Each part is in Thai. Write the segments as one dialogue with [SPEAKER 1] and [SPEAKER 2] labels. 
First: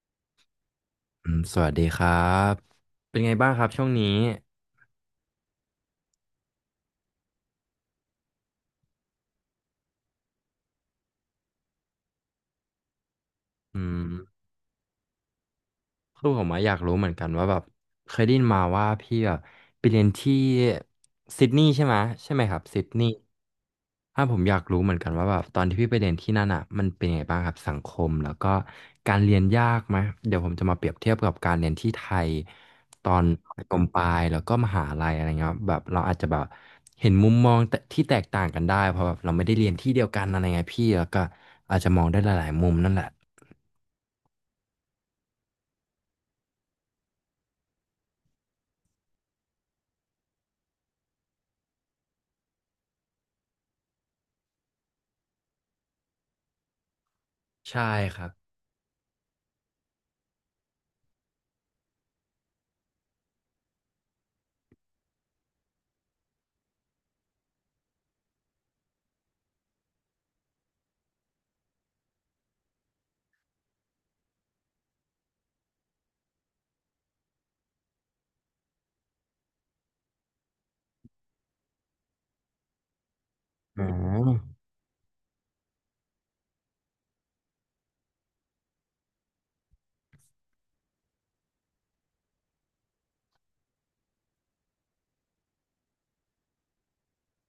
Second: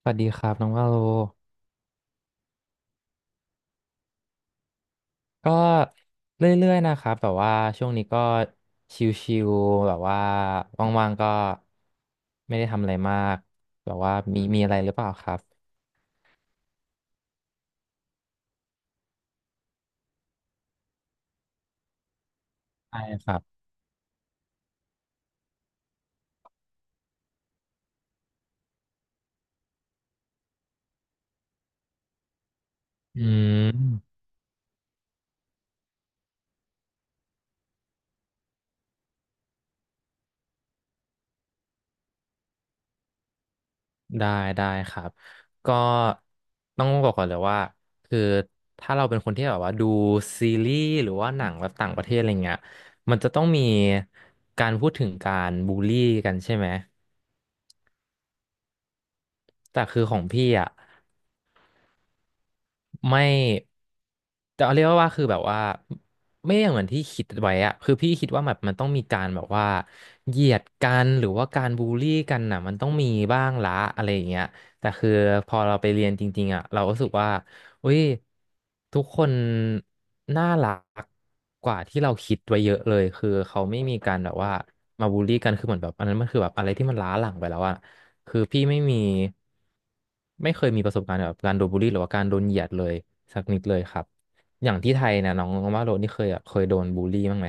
[SPEAKER 1] สวัสดีครับน้องว่าโล
[SPEAKER 2] อืมสวัสดีครับ เป็นไงบ้างครับช่วงนี้
[SPEAKER 1] ก็เรื่อยๆนะครับแบบว่าช่วงนี้ก็ชิลๆแบบว่าว่างๆก็ไม่ได้ทำอะไรมาก
[SPEAKER 2] อื
[SPEAKER 1] แบบ
[SPEAKER 2] ม
[SPEAKER 1] ว่ามีอะไรหรือเปล่าครับ
[SPEAKER 2] คือผมอะอยากรู้เหมือนกันว่าแบบเคยได้ยินมาว่าพี่แบบไปเรียนที่ซิดนีย์ใช่ไหมใช่ไหมครับซิด
[SPEAKER 1] ใช่
[SPEAKER 2] นีย์
[SPEAKER 1] ครับ
[SPEAKER 2] ถ้าผมอยากรู้เหมือนกันว่าแบบตอนที่พี่ไปเรียนที่นั่นอ่ะมันเป็นยังไงบ้างครับสังคมแล้วก็การเรียนยากไหมเดี๋ยวผมจะมาเปรียบเทียบกับการเรียนที่ไทยตอ
[SPEAKER 1] อื
[SPEAKER 2] นประถมปลา
[SPEAKER 1] ม
[SPEAKER 2] ยแล้วก็มหาลัยอะไรเงี้ยครับแบบเราอาจจะแบบเห็นมุมมองแต่ที่แตกต่างกันได้เพราะแบบเราไม่ได้เรียนที่เดียวกันอะไรเงี้ยพี่แล้วก็อาจจะมองได้หลายๆมุมนั่นแหละ
[SPEAKER 1] ได้ได้ครับก็ต้องบอกก่อนเลยว่าคือถ้าเราเป็นคนที่แบบว่าดูซีรีส์หรือว่าหนังแบบต่างประเทศอะไรเงี้ยมันจะต้องมีการพูดถึงการบูลลี่กันใช่ไหม
[SPEAKER 2] ใช่ครับ
[SPEAKER 1] แต่คือของพี่อ่ะ ไม่แต่เอาเรียกว่าคือแบบว่าไม่อย่างเหมือนที่คิดไว้อะคือพี่คิดว่าแบบมันต้องมีการแบบว่าเหยียดกันหรือว่าการบูลลี่กันน่ะมันต้องมีบ้างละอะไรอย่างเงี้ยแต่คือพอเราไปเรียนจริงๆอะเราก็รู้สึกว่าอุ้ยทุกคนน่ารักกว่าที่เราคิดไว้เยอะเลยคือเขาไม่
[SPEAKER 2] อื
[SPEAKER 1] มีการแบบว่า
[SPEAKER 2] ม
[SPEAKER 1] มาบูลลี่กันคือเหมือนแบบอันนั้นมันคือแบบอะไรที่มันล้าหลังไปแล้วอะ คือพี่ไม่มีไม่เคยมีประสบการณ์แบบการโดนบูลลี่หรือว่าการโดนเหยียดเลยสักนิดเลยครับอย่างที่ไทยเนี่ยน้องน้องว่าโรนี่เคยแบบเคยโดนบูลลี่บ้างไหม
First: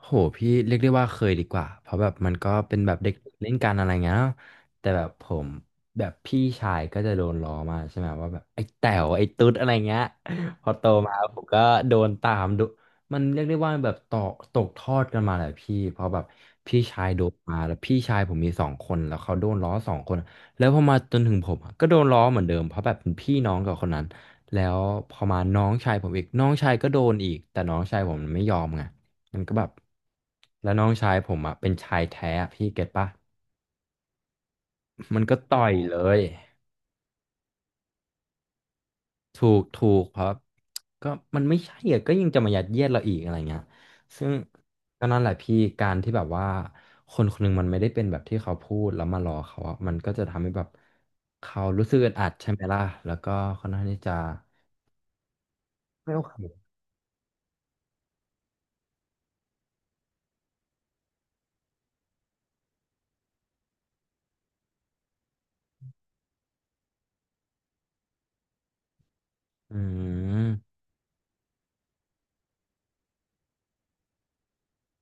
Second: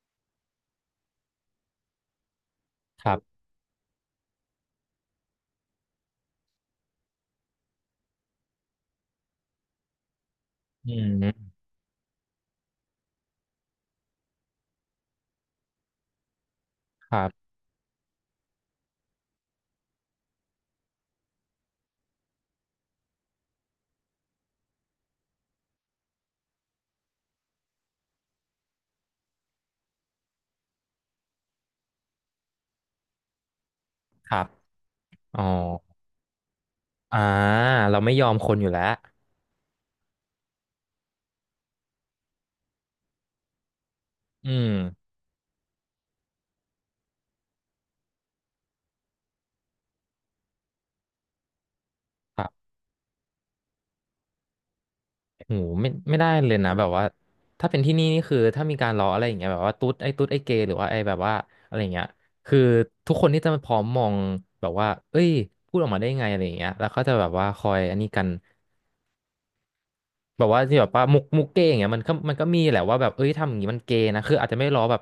[SPEAKER 2] โหพี่เรียกได้ว่าเคยดีกว่า เพราะแบบมันก็เป็นแบบ
[SPEAKER 1] ค
[SPEAKER 2] เด็ก
[SPEAKER 1] รับ
[SPEAKER 2] เล่นกันอะไรเงี้ยเนาะแต่แบบผมแบบพี่ชายก็จะโดนล้อมาใช่ไหมว่าแบบไอ้แต๋วไอ้ตุ๊ดอะไรเงี้ยพอโต
[SPEAKER 1] อื
[SPEAKER 2] มาผม
[SPEAKER 1] ม
[SPEAKER 2] ก็โดนตามดูมันเรียกได้ว่าแบบต่อตกทอดกันมาแหละพี่เพราะแบบพี่ชาย
[SPEAKER 1] ค
[SPEAKER 2] โด
[SPEAKER 1] รั
[SPEAKER 2] น
[SPEAKER 1] บ
[SPEAKER 2] มาแล้วพี่ชายผมมีสองคนแล้วเขาโดนล้อสองคนแล้วพอมาจนถึงผมอะก็โดนล้อเหมือนเดิมเพราะแบบเป็นพี่น้องกับคนนั้นแล้วพอมาน้องชายผมอีกน้องชายก็โดนอีกแต่น้องชายผมมันไม่ยอมไง มันก็แบบแล้วน้องชายผมอ่ะเป็นชายแท้อะพี่เก็ตปะ
[SPEAKER 1] ครับ
[SPEAKER 2] มันก็
[SPEAKER 1] อ๋อ
[SPEAKER 2] ต่อยเลย
[SPEAKER 1] อ่าเราไม่ยอมคนอยู่แล้ว
[SPEAKER 2] ถูกถูกเพราะก็มันไม่ใช่อะก็ยังจะมายัดเยียดเราอีกอะไรเงี้ยซึ่ง
[SPEAKER 1] อื
[SPEAKER 2] ก็
[SPEAKER 1] ม
[SPEAKER 2] นั่นแหละพี่การที่แบบว่าคนคนหนึงมันไม่ได้เป็นแบบที่เขาพูดแล้วมารอเขาอะมันก็จะทำให้แบบเขารู้สึกอึดอัด
[SPEAKER 1] ครั
[SPEAKER 2] ใช่ไหม
[SPEAKER 1] บ
[SPEAKER 2] ล่ะแล้วก็ค่อนข้างที่จะ
[SPEAKER 1] โหไม่
[SPEAKER 2] ไม่
[SPEAKER 1] ไม่
[SPEAKER 2] โอ
[SPEAKER 1] ได้
[SPEAKER 2] เค
[SPEAKER 1] เลยนะแบบว่าถ้าเป็นที่นี่นี่คือถ้ามีการล้ออะไรอย่างเงี้ยแบบว่าตุ๊ดไอ้ตุ๊ดไอ้เกย์หรือว่าไอ้แบบว่าอะไรอย่างเงี้ยคือทุกคนที่จะมาพร้อมมองแบบว่าเอ้ยพูดออกมาได้ไงอะไรอย่างเงี้ยแล้วเขาจะแบบว่าคอยอันนี้กัน
[SPEAKER 2] อื
[SPEAKER 1] แบบว่า
[SPEAKER 2] ม
[SPEAKER 1] ที่แบบว่ามุกเก้อย่างเงี้ยมันก็มีแหละว่าแบบเอ้ยทำอย่างนี้มันเกย์นะคืออาจจะไม่ล้อแบบ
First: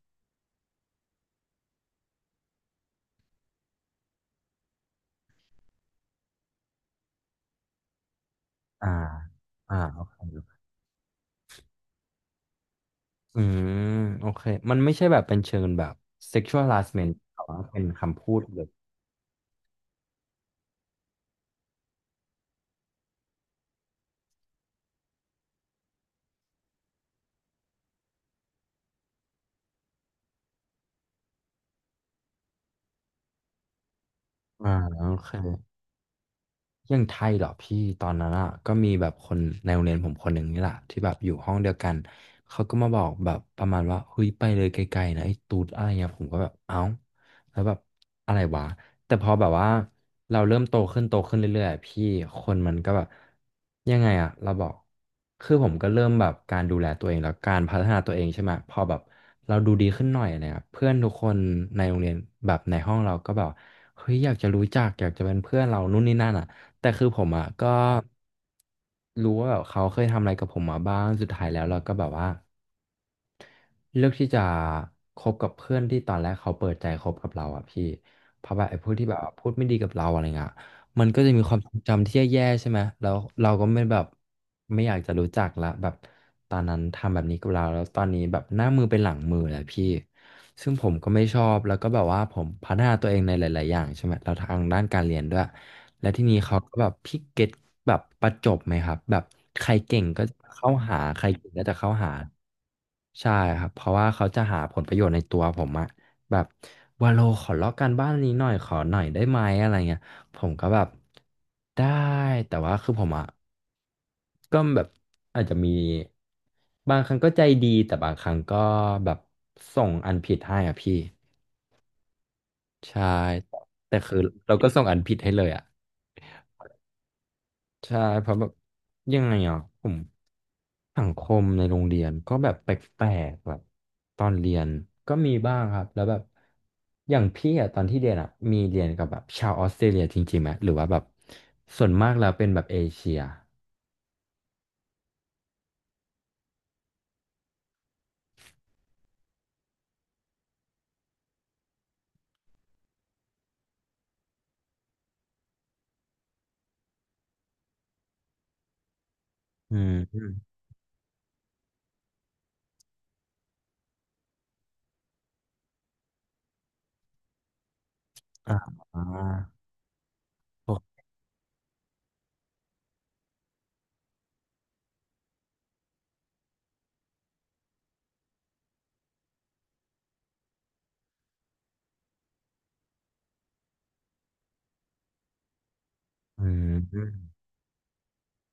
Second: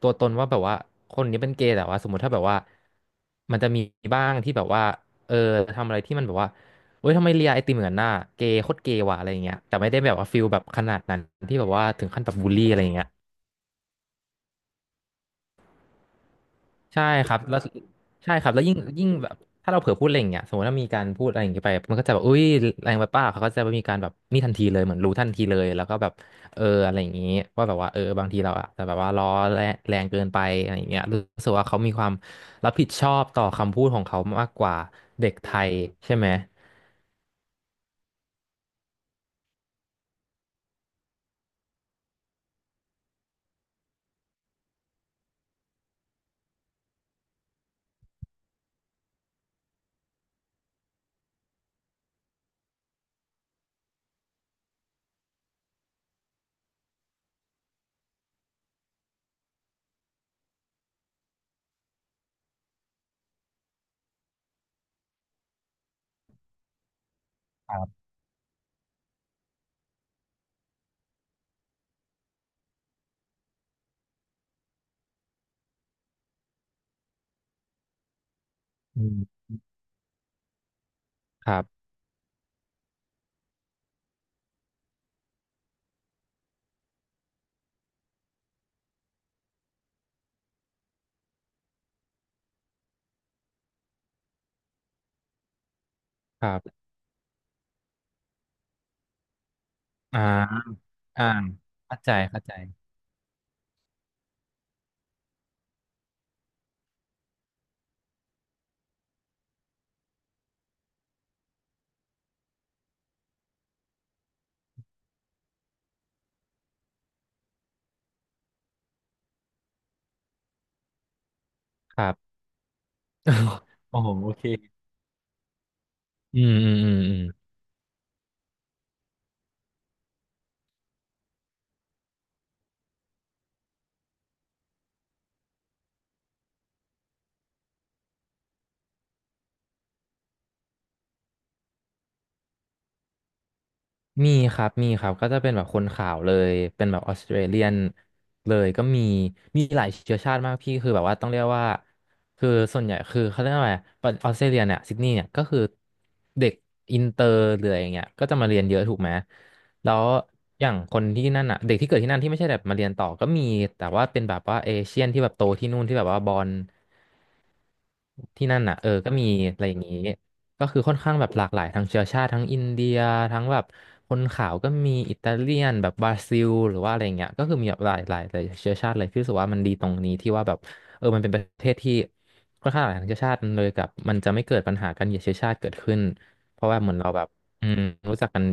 [SPEAKER 1] ตัวตนว่าแบบว่าคนนี้เป็นเกย์แต่ว่าสมมติถ้าแบบว่ามันจะมีบ้างที่แบบว่าเออทำอะไรที่มันแบบว่าเอ้ยทำไมเลียไอติมเหมือนนหน้าเกย์โคตร
[SPEAKER 2] อ่า
[SPEAKER 1] เกย์ว่ะอะไรอย่างเงี้ยแต่
[SPEAKER 2] อ่า
[SPEAKER 1] ไม่ได้แบบว่าฟิลแบบขนาดนั้นที่แบบว่าถึงขั้นแบบบูลลี่อะไรอย่างเงี้ย
[SPEAKER 2] อืมโอเคมันไม่ใช่แบบเป็นเชิงแบบ sexual
[SPEAKER 1] ใช่
[SPEAKER 2] harassment
[SPEAKER 1] ครั
[SPEAKER 2] แต่
[SPEAKER 1] บแล้
[SPEAKER 2] ว่า
[SPEAKER 1] ว
[SPEAKER 2] เป็นคำพู
[SPEAKER 1] ใช่
[SPEAKER 2] ด
[SPEAKER 1] ครับ
[SPEAKER 2] เล
[SPEAKER 1] แล้ว
[SPEAKER 2] ย
[SPEAKER 1] ยิ่งแบบถ้าเราเผลอพูดอะไรอย่างเงี้ยสมมติถ้ามีการพูดอะไรอย่างเงี้ยไปมันก็จะแบบอุ้ยแรงไปป้าเขาก็จะมีการแบบนี่ทันทีเลยเหมือนรู้ทันทีเลยแล้วก็แบบเอออะไรอย่างงี้ว่าแบบว่าเออบางทีเราอะแต่แบบว่าล้อแรงแรงเกินไปอะไรอย่างเงี้ยรู้สึกว่าเขามีความรับผิดชอบต่อคำพูดของเขามากก
[SPEAKER 2] อ่า
[SPEAKER 1] ว่า
[SPEAKER 2] โอเค
[SPEAKER 1] เด็กไท
[SPEAKER 2] อ
[SPEAKER 1] ยใช่ไหม
[SPEAKER 2] อย่างไทยเหรอพี่ตอนนั้นอ่ะก็มีแบบคนในโรงเรียนผมคนหนึ่งนี่แหละที่แบบอยู่ห้องเดียวกันเขาก็มาบอกแบบประมาณว่าเฮ้ยไปเลยไกลๆนะไอ้ตูดอะไรเงี้ยผมก็แบบเอ้าแล้วแบบอะไรวะแต่พอแบบว่าเราเริ่มโตขึ้นโตขึ้นเรื่อยๆอะพี่คนมันก็แบบยังไงอ่ะเราบอกคือผมก็เริ่มแบบการดูแลตัวเองแล้วการพัฒนาตัวเองใช่ไหมพอแบบเราดูดีขึ้นหน่อยอะไรเงี้ยเพื่อนทุกคนในโรงเรียนแบบในห้องเราก็แบบเฮ้ยอยากจะรู้จักอยากจะเป็นเพื่อนเรานู่นนี่นั่นอ่ะ แต่คือผมอ่ะก็
[SPEAKER 1] ครับ
[SPEAKER 2] รู้ว่าแบบเขาเคยทำอะไรกับผมมาบ้างสุดท้ายแล้วเราก็แบบว่าเลือกที่จะคบกับเพื่อนที่ตอนแรกเขาเปิดใจคบกับเราอ่ะพี่เพราะแบบไอ้พวก
[SPEAKER 1] อื
[SPEAKER 2] ที่แบบว่าพู
[SPEAKER 1] ม
[SPEAKER 2] ดไม่ดีกับเราอะไรเงี้ยมันก็จะมี
[SPEAKER 1] ค
[SPEAKER 2] ควา
[SPEAKER 1] รั
[SPEAKER 2] มทรง
[SPEAKER 1] บ
[SPEAKER 2] จำที่แย่ๆใช่ไหมแล้วเราก็ไม่แบบไม่อยากจะรู้จักละแบบตอนนั้นทำแบบนี้กับเราแล้วตอนนี้แบบหน้ามือเป็นหลังมือแล้วพี่ ซึ่งผมก็ไม่ชอบแล้วก็แบบว่าผมพัฒนาตัวเองในหลายๆอย่างใช่ไหมเราทางด้านการเรียนด้วยและที่นี้
[SPEAKER 1] ครั
[SPEAKER 2] เขาก็
[SPEAKER 1] บ
[SPEAKER 2] แบบพิกเก็ตแบบประจบไหมครับแบบใครเก่ง
[SPEAKER 1] อ่า
[SPEAKER 2] ก็จะเข้าหาใค
[SPEAKER 1] อ่า
[SPEAKER 2] รเก่งก็จะเข้า
[SPEAKER 1] เข้าใจ
[SPEAKER 2] หา
[SPEAKER 1] เข้าใจ
[SPEAKER 2] ใช่ครับเพราะว่าเขาจะหาผลประโยชน์ในตัวผมอะแบบวาโลขอลอกการบ้านนี้หน่อยขอหน่อยได้ไหมอะไรเงี้ยผมก็แบบได้แต่ว่าคือผมอะก็แบบอาจจะมีบางครั้งก็ใจดีแต่บางครั้งก็แบบส่งอันผิดให้อะพี่
[SPEAKER 1] ครับ
[SPEAKER 2] ใช่ แต่
[SPEAKER 1] โอ้โห
[SPEAKER 2] คือ
[SPEAKER 1] โอเค
[SPEAKER 2] เราก็ส่งอันผิดให้เลยอ่ะ
[SPEAKER 1] อืมอืมอืมอืม
[SPEAKER 2] ใช่เพราะแบบยังไงอ่ะผมสังคมในโรงเรียนก็แบบแปลกๆแบบตอนเรียนก็มีบ้างครับแล้วแบบอย่างพี่อ่ะตอนที่เรียนอ่ะมีเรียนกับแบบชาวออสเตรเลียจริงๆไหมหรือว่าแบบส่วนมากแล้วเป็นแบบเอเชีย
[SPEAKER 1] มีครับ มีครับ ก็จะเป็นแบบคนขาวเลย เป็นแบบออสเตรเลียนเลย ก็มี มีหลายเชื้อชาติมากพี่คือแบบว่าต้องเรียกว่าคือส่วนใหญ่คือเขาเรียกว่าอะไรออสเตรเลียเนี่ยซิดนีย์เนี่ยก็คือเด็กอินเตอร์เลยอย่างเงี้ยก็จะมาเรียนเยอะถูกไหม
[SPEAKER 2] อืม
[SPEAKER 1] แล้ว
[SPEAKER 2] อม
[SPEAKER 1] อย่างคนที่นั่นอ่ะเด็กที่เกิดที่นั่นที่ไม่ใช่แบบมาเรียนต่อก็มีแต่ว่าเป็นแบบว่าเอเชียนที่แบบโตที่นู่นที่แบบว่าบอล ที่นั่น
[SPEAKER 2] อ่า
[SPEAKER 1] อ่ะเออก็มีอะไรอย่างนี้ก็คือ
[SPEAKER 2] โอ
[SPEAKER 1] ค่อนข้างแบบหลากหลายทั้งเชื้อชาติทั้งอินเดียทั้งแบบคนขาวก็มีอิตาเลียนแบบบราซิลหรือว่าอะไรอย่างเงี้ยก็คือมีแบบหลายเชื้อชาติเลยพี่รู้สึกว่ามันดีตรงนี้ที่ว่าแบบเออมันเป็นประเทศที่ค่อนข้างหลากหลายทางเชื้อชาติเลยกับมันจะไม่เกิดปัญหาการเหยียดเชื้อชาติเกิดขึ้น
[SPEAKER 2] อื
[SPEAKER 1] เพราะว่าเหมือนเราแบบ
[SPEAKER 2] ม
[SPEAKER 1] อืมรู้จักกัน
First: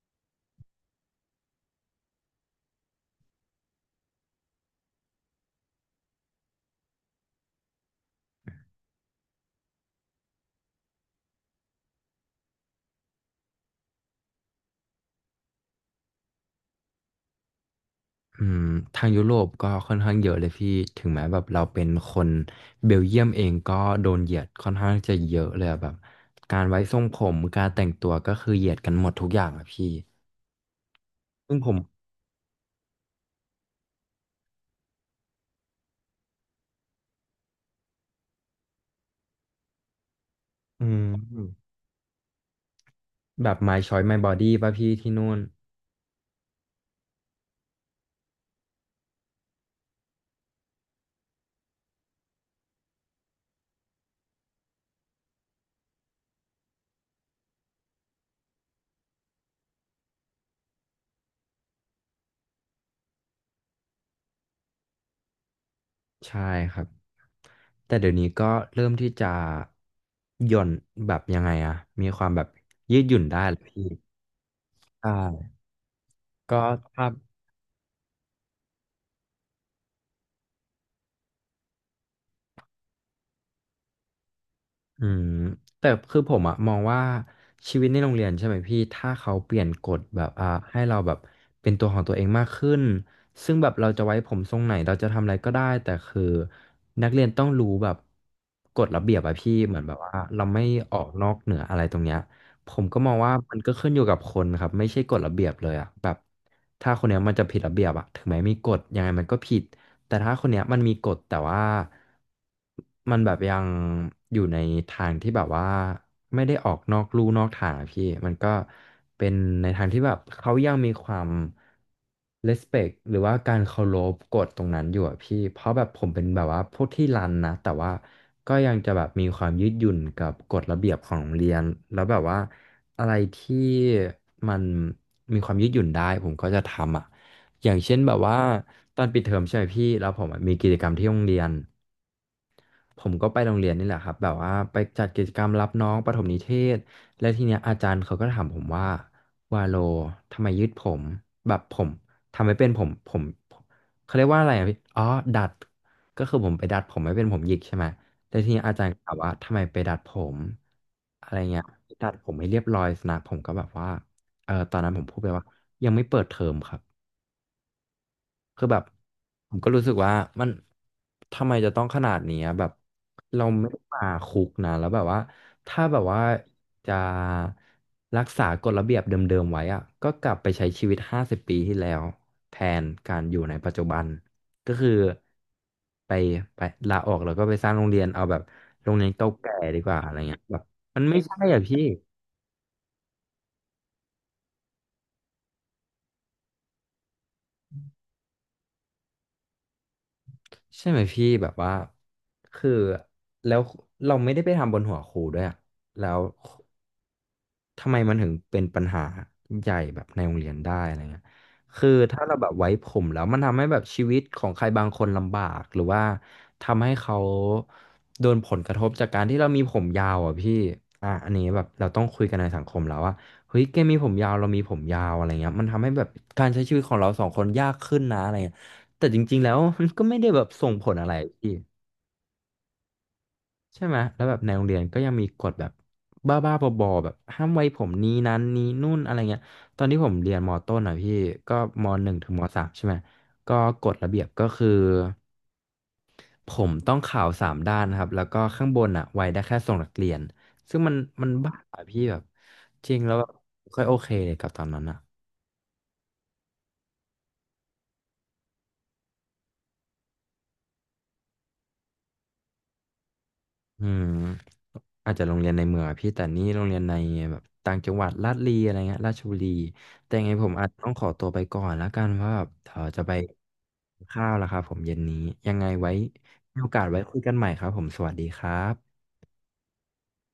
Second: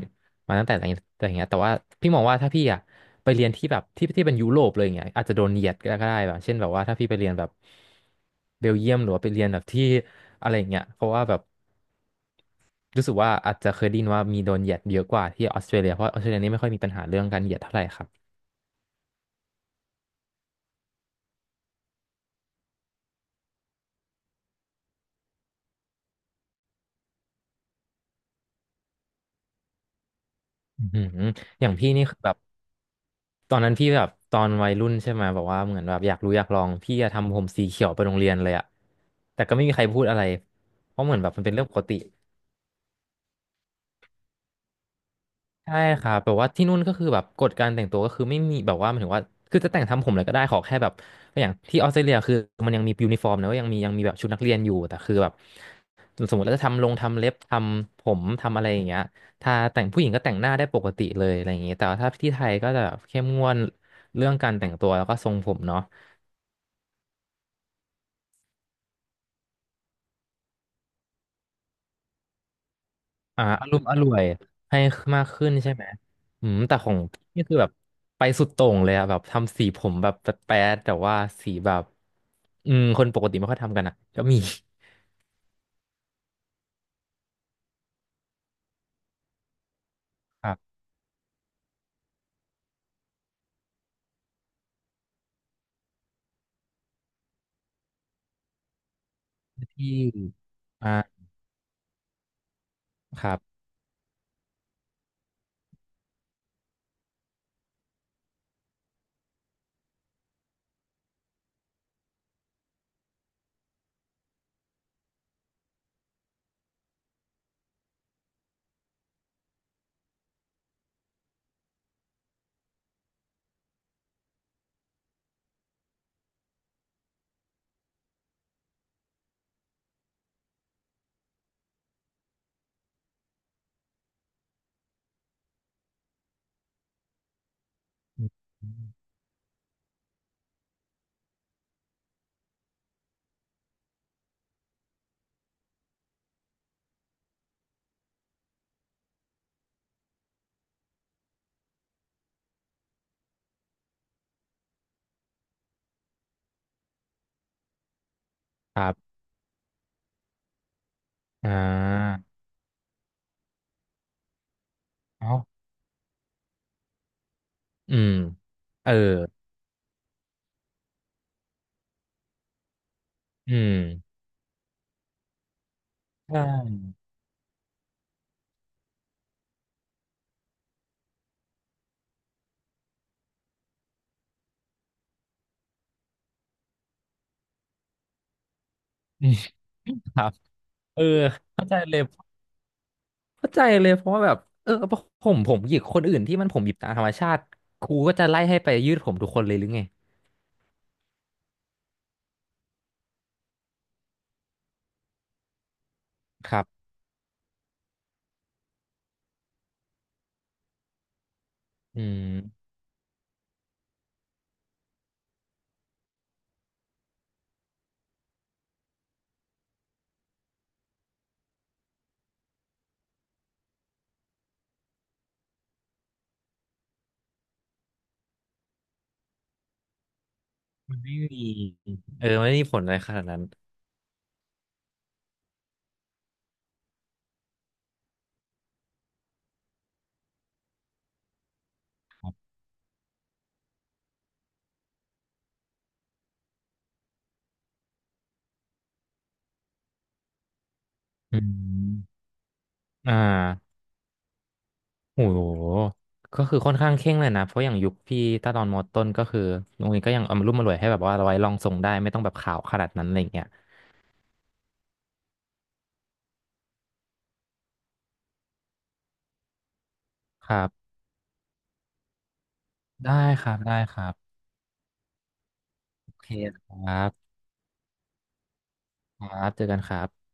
[SPEAKER 1] มาตั้งแต่อะแต่อย่างเงี้ยแต่ว่าพี่มองว่าถ้าพี่อ่ะไปเรียนที่แบบที่เป็นยุโรปเลยอย่างเงี้ยอาจจะโดนเหยียดก็ได้แบบเช่นแบบว่าถ้าพี่ไปเรียนแบบเบลเยียมหรือว่าไปเรียนแบบที่อะไรอย่างเงี้ยเพราะว่าแบบรู้สึกว่าอาจจะเคยได้ยินว่ามีโดนเหยียดเยอะกว่าที่ออสเตรเลียเพราะออสเตรเลียนี่ไม่ค่อยมีปัญหาเรื่องการเหยียดเท่าไหร่ครับ
[SPEAKER 2] อืมทางยุโรปก็ค่อนข้างเยอะเลยพี่ถึงแม้แบบเราเป็นคนเบลเยียมเองก็โดนเหยียดค่อนข้างจะเยอะเลยอะแบบการไว้ทรงผมการแต่งตัวก็คือเหยียดกันหมดทุกอย่างอะพี่
[SPEAKER 1] อืม
[SPEAKER 2] ซึ่ง
[SPEAKER 1] อ
[SPEAKER 2] ผ
[SPEAKER 1] ย่าง
[SPEAKER 2] ม
[SPEAKER 1] พี่นี่คือแบบตอนนั้นพี่แบบตอนวัยรุ่นใช่ไหมแบบว่าเหมือนแบบอยากรู้อยากลองพี่จะทำผมสีเขียวไปโรงเรียนเลยอะแต่ก็ไม่มีใครพูดอะไร
[SPEAKER 2] อื
[SPEAKER 1] เพราะเหมือนแบบมันเป็นเรื่อง
[SPEAKER 2] ม
[SPEAKER 1] ปกติ
[SPEAKER 2] แบบ my choice my body ป่ะพี่ที่นู่น
[SPEAKER 1] ใช่ครับแบบว่าที่นู่นก็คือแบบกฎการแต่งตัวก็คือไม่มีแบบว่าหมายถึงว่าคือจะแต่งทำผมอะไรก็ได้ขอแค่แบบอย่างที่ออสเตรเลียคือมันยังมียูนิฟอร์มนะว่ายังมีแบบชุดนักเรียนอยู่แต่คือแบบสมมติเราจะทำลงทำเล็บทำผมทำอะไรอย่างเงี้ยถ้าแต่งผู้หญิงก็แต่งหน้าได้ปกติเลยอะไรอย่างเงี้ยแต่ว่าถ้าที่ไทยก็จะแบบเข้มงวดเรื่องการแต่งตัวแล้วก็ทรงผมเนาะ
[SPEAKER 2] ใช่ครับแต่เดี๋ยวนี้ก็เริ่มที่จะหย่อนแบบยังไงอะมีความแบบยืดหยุ่นได้
[SPEAKER 1] อ่า
[SPEAKER 2] แล้ว
[SPEAKER 1] อารม
[SPEAKER 2] พี่
[SPEAKER 1] ณ์อร่วยให้
[SPEAKER 2] ใช่
[SPEAKER 1] มากขึ้นใช่ไหมอื
[SPEAKER 2] ก็
[SPEAKER 1] มแต่ของ
[SPEAKER 2] ถ้า
[SPEAKER 1] นี่คือแบบไปสุดโต่งเลยอะแบบทำสีผมแบบแป๊ดๆแต่ว่าสีแบบอืมคนปกติไม่ค่อยทำกันอะก็มี
[SPEAKER 2] อืมแต่คือผมอะมองว่าชีวิตในโรงเรียนใช่ไหมพี่ถ้าเขาเปลี่ยนกฎแบบ
[SPEAKER 1] ครับ
[SPEAKER 2] ให้เราแบบเป็นตัวของตัวเองมากขึ้นซึ่งแบบเราจะไว้ผมทรงไหนเราจะทำอะไรก็ได้แต่คือนักเรียนต้องรู้แบบกฎระเบียบอะพี่เหมือน
[SPEAKER 1] ที่
[SPEAKER 2] แบบว่าเราไม่
[SPEAKER 1] อ่า
[SPEAKER 2] ออกนอกเหนืออะไรตรงเนี้ยผมก็มอง
[SPEAKER 1] ค
[SPEAKER 2] ว่า
[SPEAKER 1] รั
[SPEAKER 2] มัน
[SPEAKER 1] บ
[SPEAKER 2] ก็ขึ้นอยู่กับคนครับไม่ใช่กฎระเบียบเลยอะแบบถ้าคนเนี้ยมันจะผิดระเบียบอะถึงแม้มีกฎยังไงมันก็ผิด แต่ถ้าคนเนี้ยมันมีกฎแต่ว่ามันแบบยังอยู่ในทางที่แบบว่าไม่ได้ออกนอกลู่นอกทางอะพี่มันก็เป็นในทางที่แบบเขายังมีความ respect หรือว่าการเคารพกฎตรงนั้นอยู่อะพี่เพราะแบบผมเป็นแบบว่าพวกที่รันนะแต่ว่าก็ยังจะแบบมีความยืดหยุ่นกับกฎระเบียบของโรงเรียนแล้วแบบว่าอะไรที่มันมีความยืดหยุ่นได้ผมก็จะทำอ่ะ อย่างเช่นแบบว่าตอนปิดเทอมใช่ไหมพี่แล้วผมอะมีกิจกรรมที่โรงเรียนผมก็ไปโรงเรียนนี่แหละครับแบบว่าไปจัดกิจกรรมรับน้องประถมนิเทศและทีเนี้ยอาจารย์เขาก็ถามผมว่าวาโลทำไมยืดผมแบบผมทำไม่เป็นผมผมเขาเรียกว่าอะไรอ่ะพี่อ๋อดัดก็คือผมไปดัดผมไม่เป็นผมหยิกใช่ไหมแต่ทีเนี้ยอา
[SPEAKER 1] ค
[SPEAKER 2] จา
[SPEAKER 1] รั
[SPEAKER 2] รย์ก็ถาม
[SPEAKER 1] บ
[SPEAKER 2] ว่าทำไมไปดัดผมอะไร
[SPEAKER 1] อ่
[SPEAKER 2] เงี้ยดัด
[SPEAKER 1] า
[SPEAKER 2] ผมให้เรียบร้อยสนะผมก็แบบว่าเออตอนนั้นผมพูดไป
[SPEAKER 1] เอ้า
[SPEAKER 2] ว่ายังไม่เปิดเทอมครับ
[SPEAKER 1] อืม
[SPEAKER 2] คือแบบ
[SPEAKER 1] เออ
[SPEAKER 2] ผมก็รู้สึกว่ามันทำไมจะต้องขนาดนี้อะแบบเรา
[SPEAKER 1] อื
[SPEAKER 2] ไม่
[SPEAKER 1] ม
[SPEAKER 2] ได้มาคุกนะแล้วแบบว่าถ้าแบบว่า
[SPEAKER 1] ใช่
[SPEAKER 2] จะรักษากฎระเบียบเดิมๆไว้อะก็กลับไปใช้ชีวิต50ปีที่แล้วแทนการอยู่ในปัจจุบันก็คือไปไปลาออกแล้วก็ไปสร้างโรงเรียนเอาแบบโรงเรียน
[SPEAKER 1] อื
[SPEAKER 2] เก่า
[SPEAKER 1] ม
[SPEAKER 2] แก่ดีกว่าอะไร
[SPEAKER 1] ครับ
[SPEAKER 2] เงี้ยแบบ
[SPEAKER 1] เอ
[SPEAKER 2] มั
[SPEAKER 1] อ
[SPEAKER 2] นไม่ใช่อ่ะ
[SPEAKER 1] เข้าใจ
[SPEAKER 2] พี่
[SPEAKER 1] เลยเข้าใจเลยเพราะว่าแบบเออผมหยิกคนอื่นที่มันผมหยิบตามธรรมชาติครูก็จะไล่ให้ไปยืดผมทุกคนเลยหรือไง
[SPEAKER 2] ใช่ไหมพี่แบบว่าคือแล้วเราไม่ได้ไปทำบนหัวครูด้วยอะแล้ว
[SPEAKER 1] ครับ
[SPEAKER 2] ทำไมมันถึงเป็นปัญหาใหญ่แบบในโรงเรียนได้อะไรเงี้ยคือ
[SPEAKER 1] อื
[SPEAKER 2] ถ้า
[SPEAKER 1] ม
[SPEAKER 2] เราแบบไว้ผมแล้วมันทำให้แบบชีวิตของใครบางคนลำบากหรือว่าทำให้เขาโดนผลกระทบจากการที่เรามีผมยาวอ่ะพี่อ่ะอันนี้แบบเราต้องคุยกันในสังคมแล้วว่าเฮ้ยแกมีผมยาวเรามีผมยาวอะไรเงี้ยมันทำให้แบบการใช้ชีวิตของเราสองคนยากขึ้นนะอะไรเงี้ยแต่จริงๆแล้วมันก็ไม่ได้แบบส่งผ
[SPEAKER 1] มั
[SPEAKER 2] ล
[SPEAKER 1] น
[SPEAKER 2] อะไร
[SPEAKER 1] ไม่มี
[SPEAKER 2] พี่
[SPEAKER 1] เออไม่ได้มีผลอะไรขนาดนั้น
[SPEAKER 2] ใช่ไหมแล้วแบบในโรงเรียนก็ยังมีกฎแบบบ้าๆบอๆแบบห้ามไว้ผมนี้นั้นนี้นู่นอะไรเงี้ย ตอนที่ผมเรียนมต้นอ่ะพี่ก็ม.1ถึงม.3ใช่ไหมก็กฎระเบียบก็คือผมต้องขาวสามด้านนะครับ แล้วก็ข้างบนอ่ะไว้ได้แค่ทรงนักเรียน ซึ่งมัน
[SPEAKER 1] อื
[SPEAKER 2] บ้าอะพี่แบ
[SPEAKER 1] ม
[SPEAKER 2] บจริงแล้
[SPEAKER 1] อ่า
[SPEAKER 2] วแบบไม่ค่อยโอเคเลยกับตอนนั้นอ่ะ
[SPEAKER 1] โอ้โห ก็คือค่อนข้างเคร่งเลยนะ เพราะอย่างยุคพี่ตาตอนมอต้นก็คือโรงเรียนก็ยังเอามารุ่มมารวยให้แบบว่าเราไว้ลองส่งได้ไม่ต้องแบบข่าวขนาดนั้นอะไรอย่างเงี้ย
[SPEAKER 2] อืมอาจจะโรงเรียนในเมืองอะพี่แต่นี่โรงเรียนในแบบต่างจังหวัดลาดลีอะไรเงี้ยราชบุรีแต่ยังไงผ
[SPEAKER 1] ค
[SPEAKER 2] ม
[SPEAKER 1] รั
[SPEAKER 2] อาจต้อ
[SPEAKER 1] บ
[SPEAKER 2] งขอตัวไปก่อนแล้วกันเพราะแบบเดี๋ยวจะไป
[SPEAKER 1] ได้ครับได้ค
[SPEAKER 2] กิน
[SPEAKER 1] รั
[SPEAKER 2] ข้า
[SPEAKER 1] บ
[SPEAKER 2] วแล้วครับผมเย็นนี้ยังไงไว้
[SPEAKER 1] โอเค
[SPEAKER 2] มี
[SPEAKER 1] ค
[SPEAKER 2] โอกาส
[SPEAKER 1] รั
[SPEAKER 2] ไว้คุย
[SPEAKER 1] บ
[SPEAKER 2] กันใหม่ครับผมสวัสดีครับ
[SPEAKER 1] ครับเจอกันครับ